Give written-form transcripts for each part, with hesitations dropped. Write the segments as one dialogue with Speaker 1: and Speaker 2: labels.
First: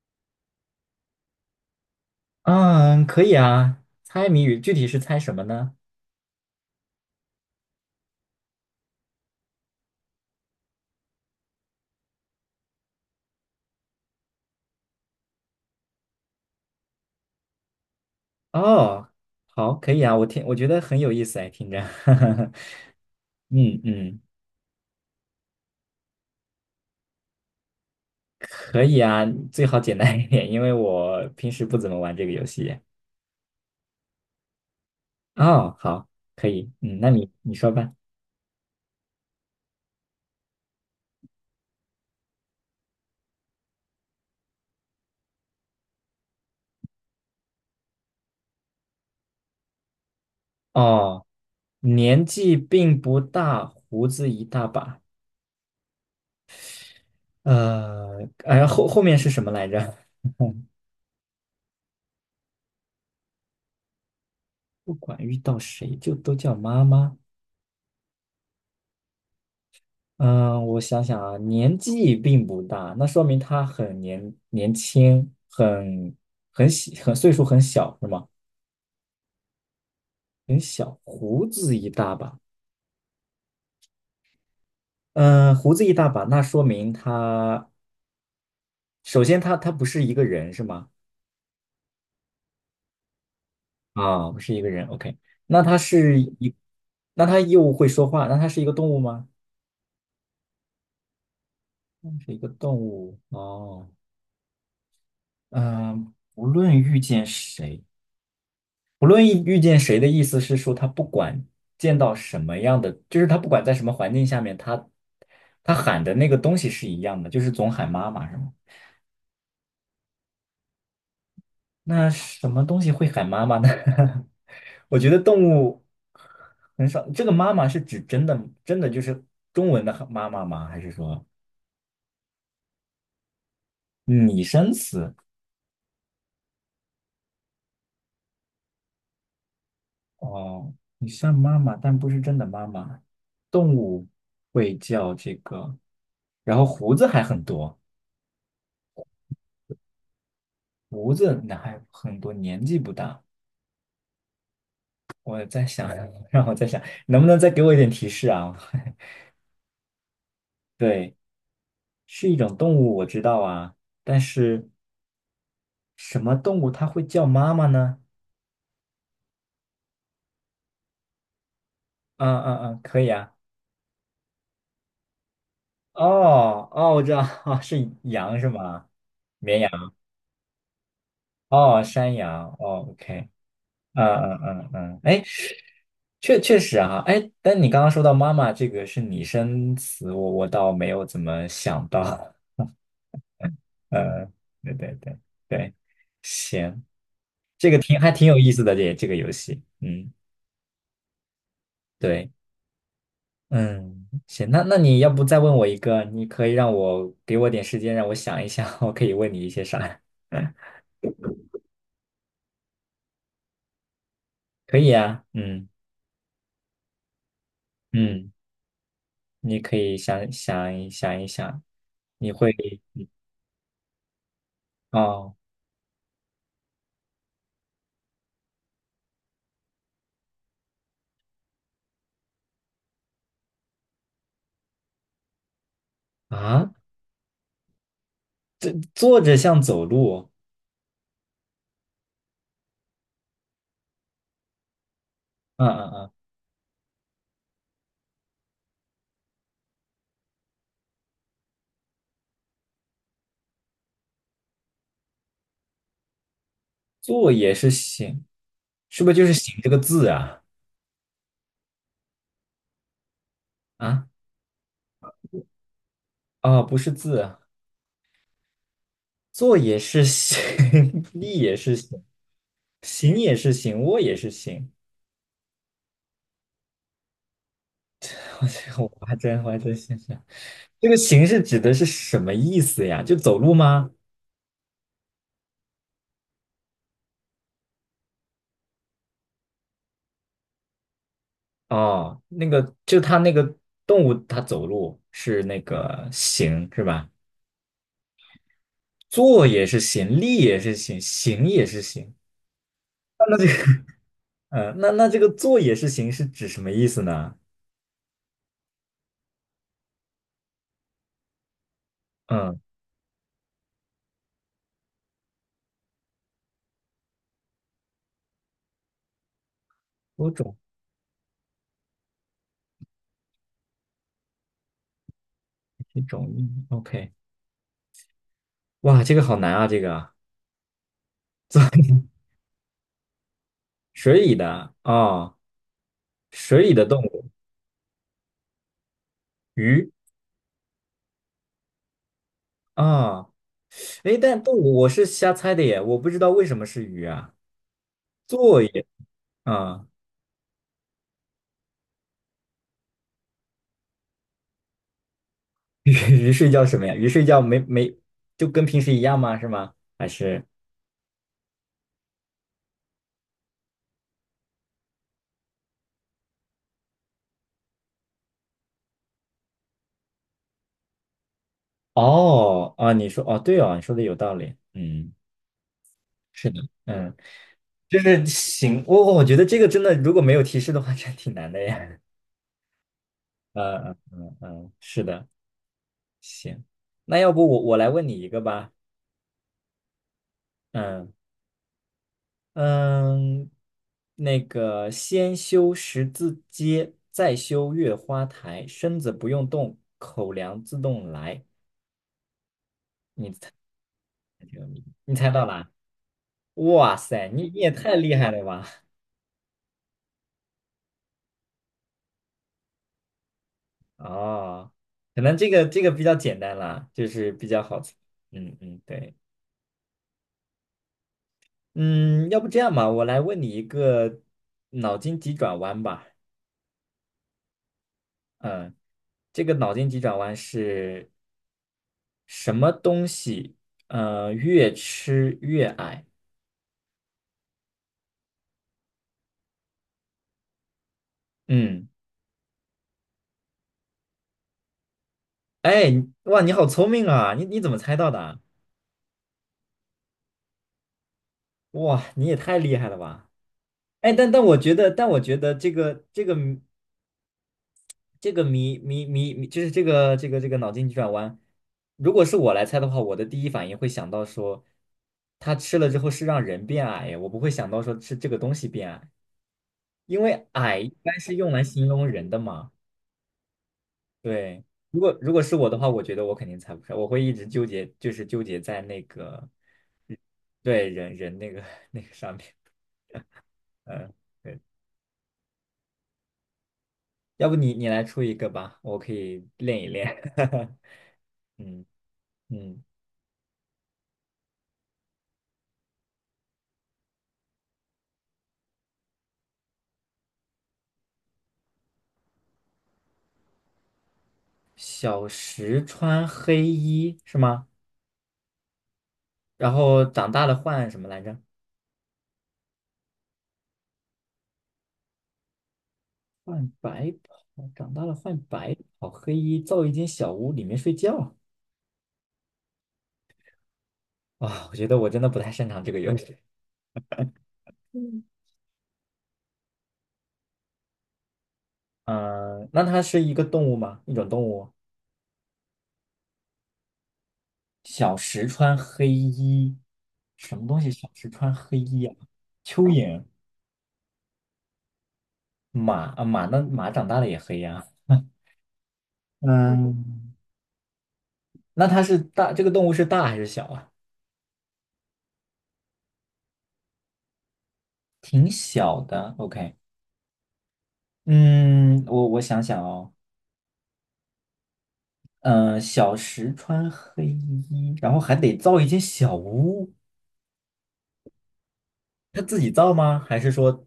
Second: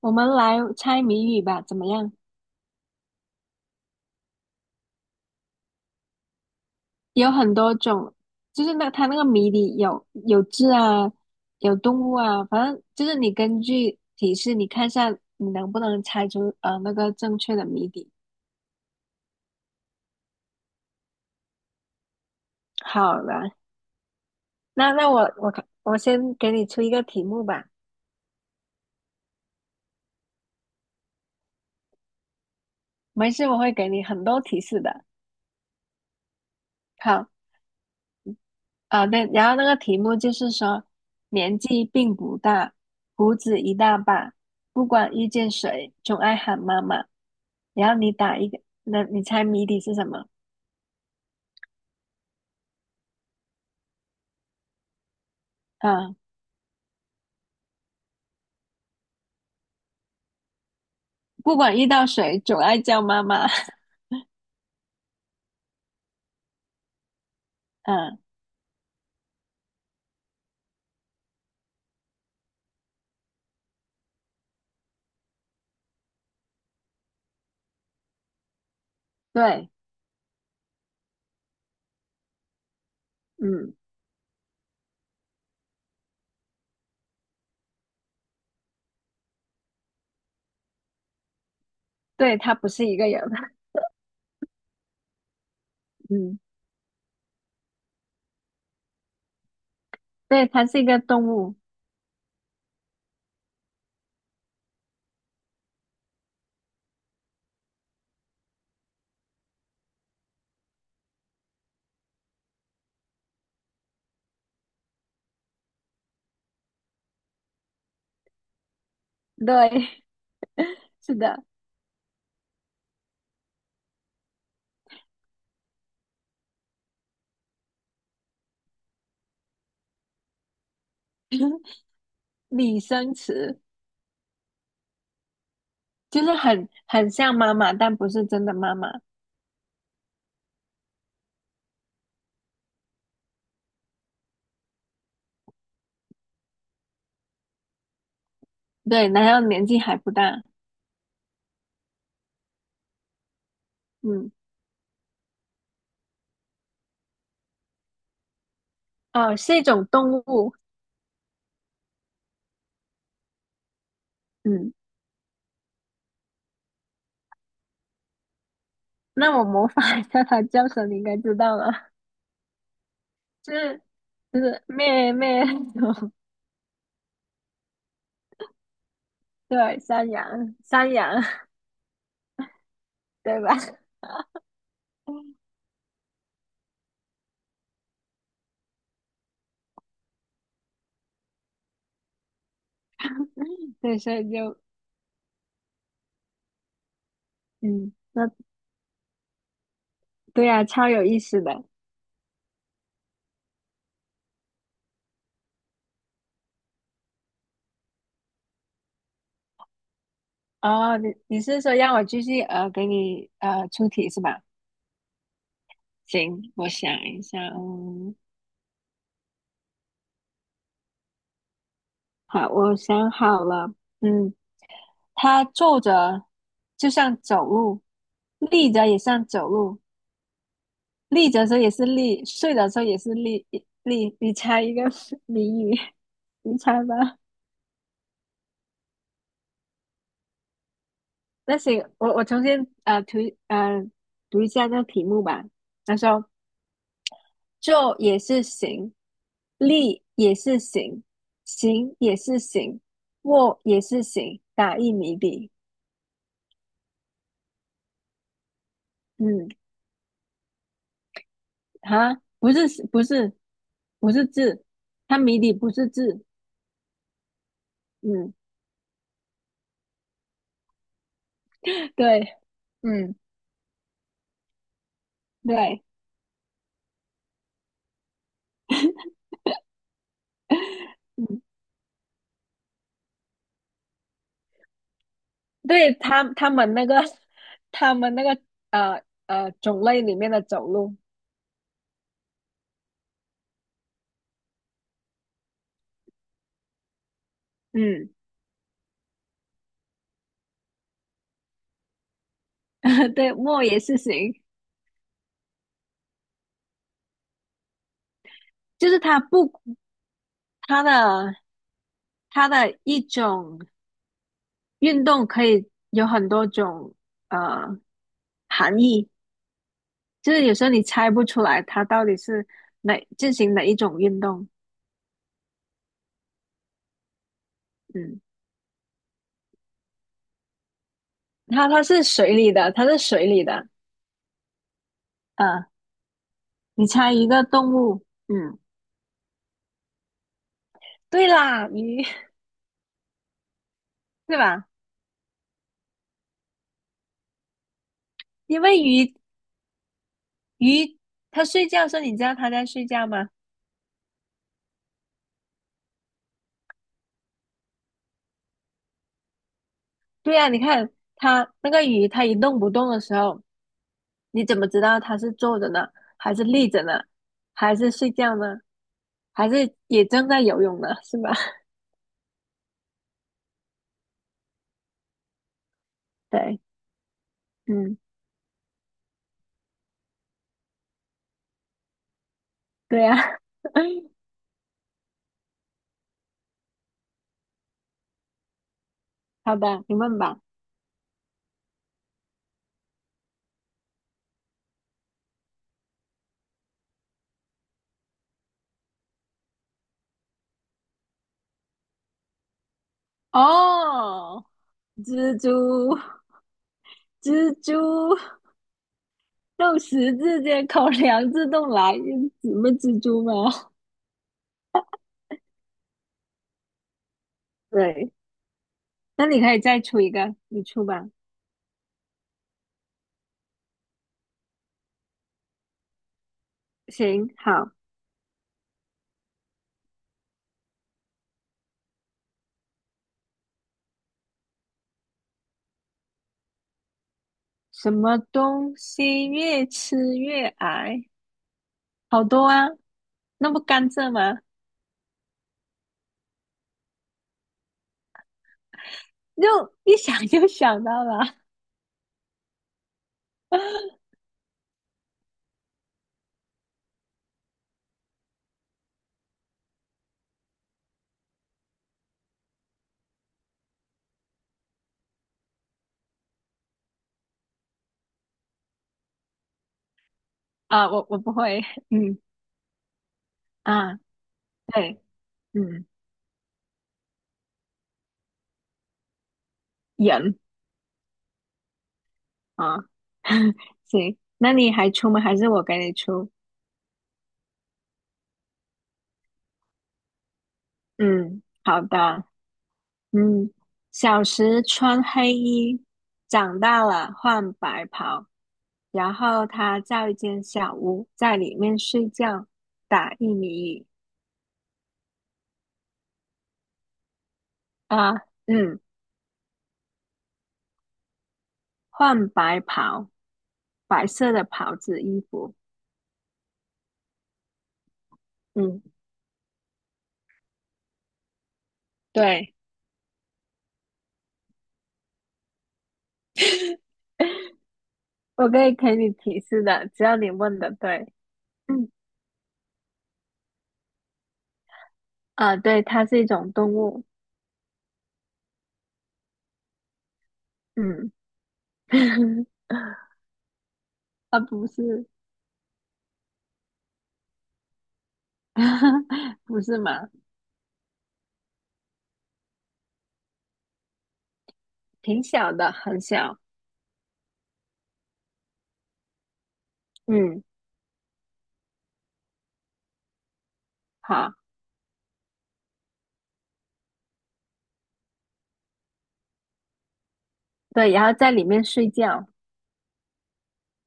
Speaker 1: 我们来猜谜语吧，怎么样？
Speaker 2: 嗯，可以啊。猜谜语具体是猜什么呢？
Speaker 1: 有很多种，就是那它那个谜底有字啊，有动物啊，反正就是你根据提示，你看一下你能不能猜出那个正确的谜底。
Speaker 2: 哦，好，可以啊。我觉得很有意思哎，听着。
Speaker 1: 好了，
Speaker 2: 嗯嗯，
Speaker 1: 那我看我先给你出一个题目吧，
Speaker 2: 可以啊，最好简单一点，因为我平时不怎么玩这个游戏。
Speaker 1: 没事，我会给你很多提示的。
Speaker 2: 哦，好，可以。嗯，那
Speaker 1: 好，
Speaker 2: 你说吧。
Speaker 1: 啊，对，然后那个题目就是说，年纪并不大，胡子一大把，不管遇见谁，总爱喊妈妈。然后你打一个，那你猜谜底是什么？
Speaker 2: 哦，年纪并不大，胡子一大把。
Speaker 1: 啊，
Speaker 2: 哎呀，后面是什么来着？
Speaker 1: 不管遇到谁，总爱叫妈妈。
Speaker 2: 不管遇到谁就都叫妈妈。
Speaker 1: 嗯，
Speaker 2: 嗯，我想想啊，年纪并不大，那说明他很年轻，很很小，很岁数很小，是吗？
Speaker 1: 对，
Speaker 2: 很小，胡子一大把。
Speaker 1: 嗯，
Speaker 2: 嗯，胡子一大把，那说明他首先他不是一个人是吗？
Speaker 1: 对，它不是一个人，
Speaker 2: 啊，不是一个人，OK。那他 是
Speaker 1: 嗯，
Speaker 2: 一，那他又会说话，那他是一个动物吗？
Speaker 1: 对，它是一个动物，
Speaker 2: 是一个动物哦。嗯，无论遇见谁。不论遇见谁的意思是说，他不管见到什么样的，就是他不管在什么环境下面，他他喊的那个东西是一样的，就是总喊妈妈，是吗？
Speaker 1: 对，是的，
Speaker 2: 那什么东西会喊妈妈呢？我觉得动物很少。这个妈妈是指真的真的就是中文的妈妈吗？还是说
Speaker 1: 拟声词
Speaker 2: 拟声词？
Speaker 1: 就是很像妈妈，但不是真的妈妈。
Speaker 2: 哦，你像妈妈，但不是真的妈妈。动物会叫这个，然后胡子还很多。
Speaker 1: 对，然后年纪还不大，
Speaker 2: 胡子那还很多，年纪不大。
Speaker 1: 嗯，
Speaker 2: 我在想，让我在想，能不能再给我一点提示啊？
Speaker 1: 哦，是一种动物。
Speaker 2: 对，是一种动物，我知道啊，但是
Speaker 1: 嗯，
Speaker 2: 什么动物它会叫妈妈呢？
Speaker 1: 那我模仿一下它叫声，你应该知道了，
Speaker 2: 嗯嗯嗯，可以啊。
Speaker 1: 就是就是咩咩，
Speaker 2: 哦哦，我知道，哦，是羊是吗？绵
Speaker 1: 对，
Speaker 2: 羊。
Speaker 1: 山羊山羊，
Speaker 2: 哦，山羊。哦，OK。
Speaker 1: 对吧？
Speaker 2: 嗯嗯嗯嗯，哎，确实啊，哎，但你刚刚说到妈妈这个是拟声词，我倒没有怎么想到。
Speaker 1: 对，所
Speaker 2: 呃，
Speaker 1: 以就
Speaker 2: 对对对对，行，这个
Speaker 1: 嗯，
Speaker 2: 挺还挺
Speaker 1: 那
Speaker 2: 有意思的这个游戏，嗯，
Speaker 1: 对呀，超有意思的。
Speaker 2: 对，嗯，行，那那你要不再问我一个，你可以让我给我点时间让我想一想，我可以问你一些啥？
Speaker 1: 哦，你是说让我继续给你出题是吧？
Speaker 2: 可以啊，嗯
Speaker 1: 行，我想一下，嗯，
Speaker 2: 嗯，你可以想一想，你会
Speaker 1: 好，我想好了，嗯，
Speaker 2: 哦
Speaker 1: 它坐着就像走路，立着也像走路，立着的时候也是立，睡着的时候也是立。你猜一个 谜语，你
Speaker 2: 啊，
Speaker 1: 猜吧。
Speaker 2: 这坐着像走路，
Speaker 1: 那行，我重新啊读呃读一下那个题目吧。
Speaker 2: 嗯嗯
Speaker 1: 他
Speaker 2: 嗯，
Speaker 1: 说：坐也是行，立也是行，行也是行，卧也是行。打一谜底，
Speaker 2: 坐也是行，是不是就是
Speaker 1: 嗯，
Speaker 2: 行这个字啊？
Speaker 1: 哈，不是，不是，
Speaker 2: 啊，
Speaker 1: 不是字，它谜底不是字，
Speaker 2: 哦，不是字，
Speaker 1: 嗯，
Speaker 2: 坐也是行，立也是行，
Speaker 1: 对，嗯
Speaker 2: 行也是行，卧也是行。
Speaker 1: 对，
Speaker 2: 我这个我还真我还真想想，这个行是
Speaker 1: 嗯。
Speaker 2: 指的是什么意思呀？就走路吗？
Speaker 1: 对他们那个 他们那个呃种类里面的走路，
Speaker 2: 哦，那个就它那个动物它走路是那个行是吧？
Speaker 1: 嗯，
Speaker 2: 坐也是行，立也是行，行也是行。
Speaker 1: 对，
Speaker 2: 那这
Speaker 1: 莫言
Speaker 2: 个，
Speaker 1: 是行，
Speaker 2: 嗯，那那这个坐也是行是指什么意思呢？
Speaker 1: 就是它不它的它
Speaker 2: 嗯，
Speaker 1: 的一种运动可以有很多种呃含义，
Speaker 2: 多
Speaker 1: 就是有
Speaker 2: 种
Speaker 1: 时候你猜不出来它到底是哪进行哪一种运动，
Speaker 2: 一种意义。OK,
Speaker 1: 嗯，
Speaker 2: 哇，这个好难啊，这个啊
Speaker 1: 它
Speaker 2: 坐
Speaker 1: 是水里的，它是水里的，
Speaker 2: 水里的啊，
Speaker 1: 呃，
Speaker 2: 水里的
Speaker 1: 你
Speaker 2: 动
Speaker 1: 猜一
Speaker 2: 物，
Speaker 1: 个动物，嗯，
Speaker 2: 鱼
Speaker 1: 对啦，鱼，
Speaker 2: 啊，诶，
Speaker 1: 对
Speaker 2: 但动
Speaker 1: 吧？
Speaker 2: 物我是瞎猜的耶，我不知道为什么是鱼啊，
Speaker 1: 因
Speaker 2: 作
Speaker 1: 为
Speaker 2: 业
Speaker 1: 鱼
Speaker 2: 啊，
Speaker 1: 鱼它睡觉的时候，你知道它在睡觉吗？
Speaker 2: 鱼睡觉什么呀？鱼睡觉没没就跟平时一样吗？是吗？还
Speaker 1: 对
Speaker 2: 是
Speaker 1: 呀，你看它那个鱼，它一动不动的时候，你怎么知道它是坐着呢，还是立着呢，还是睡觉呢，还是也正在游泳呢，是吧？
Speaker 2: 哦啊？你说哦，对哦，你说的有道理，嗯，是的，
Speaker 1: 对，
Speaker 2: 嗯，
Speaker 1: 嗯，
Speaker 2: 就是行，我觉得这个真的如果没有提示的话，真挺难的耶。
Speaker 1: 对啊。
Speaker 2: 嗯嗯 嗯嗯，是的，行，那要不我来问你一个吧，
Speaker 1: 好的，你问吧。
Speaker 2: 嗯。嗯，那个先修十字街，再修月花台，身子不用动，口粮自动来。
Speaker 1: 哦，
Speaker 2: 你猜
Speaker 1: 蜘
Speaker 2: 到
Speaker 1: 蛛，
Speaker 2: 啦？哇塞，你
Speaker 1: 蜘
Speaker 2: 你也
Speaker 1: 蛛，
Speaker 2: 太厉害了吧！
Speaker 1: 肉食之间口粮自动来，什么蜘蛛吗？
Speaker 2: 哦，可能这个比较简单啦，就是比较 好猜。
Speaker 1: 对，
Speaker 2: 嗯嗯，对，
Speaker 1: 那你可以再出一个，你出吧。
Speaker 2: 嗯，要不这样吧，我来问你一个脑筋急转弯吧。
Speaker 1: 行，好。
Speaker 2: 嗯，这个脑筋急转弯是什么东西？呃，越吃越矮。
Speaker 1: 什么东西越吃越矮？
Speaker 2: 嗯。
Speaker 1: 好多啊，那不甘蔗吗？
Speaker 2: 哎，你哇，你好聪明啊！你怎么猜到的啊
Speaker 1: 就一想就想到了
Speaker 2: 哇，你也太厉害了吧！哎，但我觉得，但我觉得这个这个谜这个谜，就是这个脑筋急转弯，如果是我来猜的话，我的第一反应会想到说，他吃了之后是让人变矮呀，我不会想到说是这个东西变矮，因为矮一
Speaker 1: 啊，我
Speaker 2: 般
Speaker 1: 我不
Speaker 2: 是用
Speaker 1: 会，
Speaker 2: 来形容
Speaker 1: 嗯
Speaker 2: 人的嘛。
Speaker 1: 啊，
Speaker 2: 对，如
Speaker 1: 对，
Speaker 2: 果如果是我的
Speaker 1: 嗯，
Speaker 2: 话，我觉得我肯定猜不出来，我会一直纠结，就是纠结在那个
Speaker 1: 人
Speaker 2: 对人那个 那个上面。
Speaker 1: 啊，
Speaker 2: 嗯，
Speaker 1: 行，那
Speaker 2: 对，
Speaker 1: 你还出吗？还是我给你出？
Speaker 2: 要不你来出一个吧，我可以练一练。
Speaker 1: 嗯，好
Speaker 2: 嗯
Speaker 1: 的，
Speaker 2: 嗯，
Speaker 1: 嗯，小时穿黑衣，长大了换白袍，然后他造一间小屋，在里面睡觉，打一米一。
Speaker 2: 小时穿黑衣是吗？
Speaker 1: 啊，嗯，
Speaker 2: 然后长大了换什么来着？
Speaker 1: 换白袍，白色的袍子衣服。
Speaker 2: 换白袍，长大了换白
Speaker 1: 嗯，
Speaker 2: 袍，黑衣造一间小屋，里面睡觉。
Speaker 1: 对，
Speaker 2: 啊、我觉得我真的不太擅长这个游戏 嗯，
Speaker 1: 我可以给你提示的，只要你问的对。嗯，
Speaker 2: 呃那它是一个动物吗？一种动物？
Speaker 1: 啊，对，它是一种动物。
Speaker 2: 小时穿黑衣，什么东西？小
Speaker 1: 嗯，
Speaker 2: 时穿黑衣啊？蚯蚓、
Speaker 1: 啊，不是，
Speaker 2: 马啊，马那马长大了也黑呀、
Speaker 1: 不是嘛，
Speaker 2: 嗯，那它是大，这个动物是大还是小啊？
Speaker 1: 挺小的，很小。
Speaker 2: 挺小的，OK。
Speaker 1: 嗯，
Speaker 2: 嗯，我想想哦，
Speaker 1: 好，
Speaker 2: 嗯、小时穿黑衣，然后还得造一间小屋，
Speaker 1: 对，然后在里面睡觉。
Speaker 2: 他自己造吗？还是说，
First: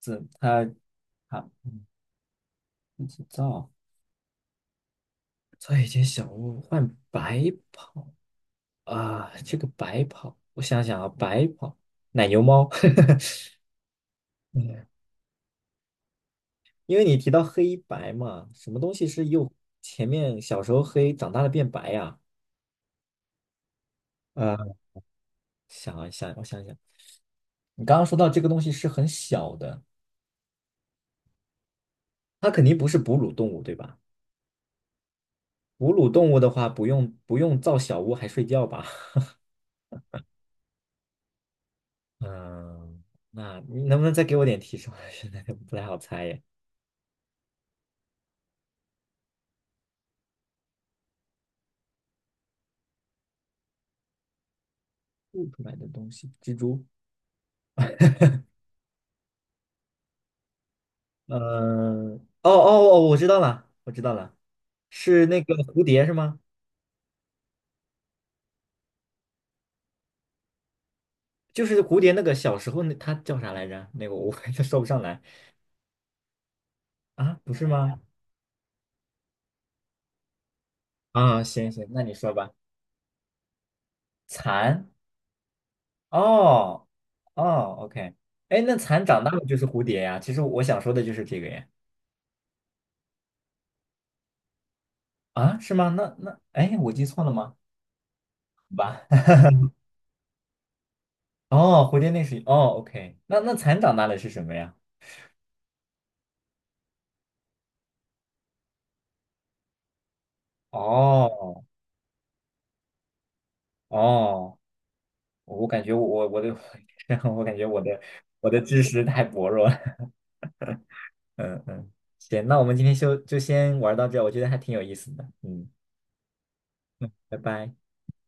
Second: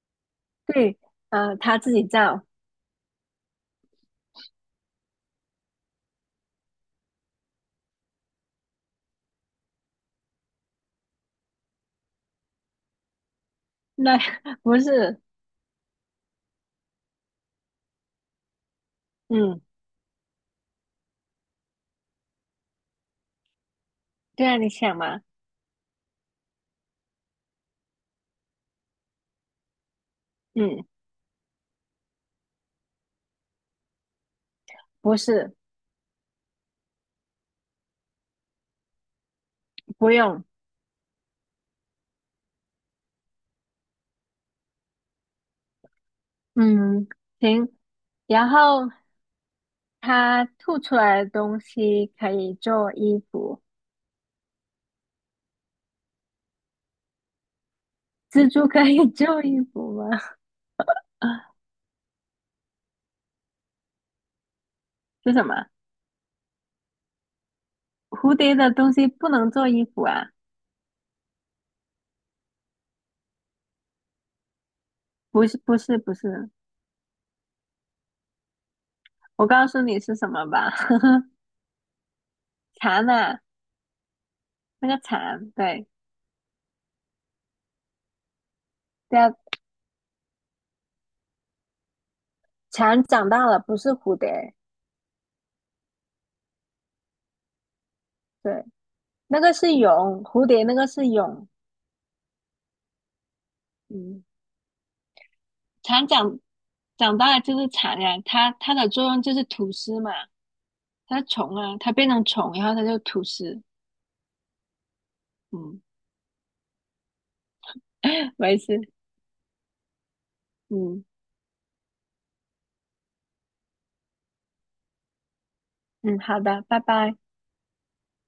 Speaker 2: 怎他
Speaker 1: 对，
Speaker 2: 他
Speaker 1: 它自己造。
Speaker 2: 自己造，造一间小屋换白跑啊？这个白跑，我想想啊，白跑奶牛猫，
Speaker 1: 那 不是，
Speaker 2: 因为你提到黑白嘛，什么东西是又
Speaker 1: 嗯，
Speaker 2: 前面小时候黑，长大了变白呀、
Speaker 1: 对啊，你
Speaker 2: 啊。
Speaker 1: 想嘛，
Speaker 2: 想一想，我想一想，你刚刚说到这个东西是很小的，
Speaker 1: 嗯，
Speaker 2: 它肯定不是哺乳动物，对吧？
Speaker 1: 不是，
Speaker 2: 哺乳动物的话，不用造小屋还睡觉吧？
Speaker 1: 不用，
Speaker 2: 嗯，那你能不能再给我点提示？我现在不太好猜耶。
Speaker 1: 嗯，行。然后它吐出来的东西可以做衣服，
Speaker 2: 吐出来的东西，蜘蛛。
Speaker 1: 蜘蛛可以 做衣服吗？
Speaker 2: 嗯，哦哦哦，我知道了，我知道了，是
Speaker 1: 是
Speaker 2: 那
Speaker 1: 什
Speaker 2: 个
Speaker 1: 么？
Speaker 2: 蝴蝶是吗？
Speaker 1: 蝴蝶的东西不能做衣服啊？
Speaker 2: 就是蝴蝶那个小时候那它叫啥来着？那个我 就说不上来
Speaker 1: 不是，不是，不是。
Speaker 2: 啊，不是吗？
Speaker 1: 我告诉你是什么吧，
Speaker 2: 啊，行行，那你说吧。
Speaker 1: 蚕啊，
Speaker 2: 蚕。
Speaker 1: 那个蚕，对，
Speaker 2: 哦哦，OK,哎，那蚕
Speaker 1: 对
Speaker 2: 长大
Speaker 1: 啊，
Speaker 2: 了就是蝴蝶呀。其实我想说的就是这个呀。
Speaker 1: 蝉长大了，不是蝴蝶，
Speaker 2: 啊，是吗？那那，哎，我记错了吗？
Speaker 1: 对，
Speaker 2: 好吧。
Speaker 1: 那个是蛹，蝴蝶那个是蛹，
Speaker 2: 哦，蝴蝶那是哦，OK。那那蚕长大了
Speaker 1: 嗯，
Speaker 2: 是什么呀？
Speaker 1: 蝉长大了就是蚕呀，它的作用就是吐丝嘛，它是虫
Speaker 2: 哦
Speaker 1: 啊，它变成虫，然后它就吐丝，
Speaker 2: 哦，我
Speaker 1: 嗯。
Speaker 2: 感觉我的 我感觉我的 我
Speaker 1: 没
Speaker 2: 的
Speaker 1: 事，
Speaker 2: 知识太薄弱了。
Speaker 1: 嗯
Speaker 2: 嗯嗯，行，那我们今天就就先玩到这儿我觉得还挺有意思的。嗯，
Speaker 1: 嗯，好的，拜拜。
Speaker 2: 拜拜。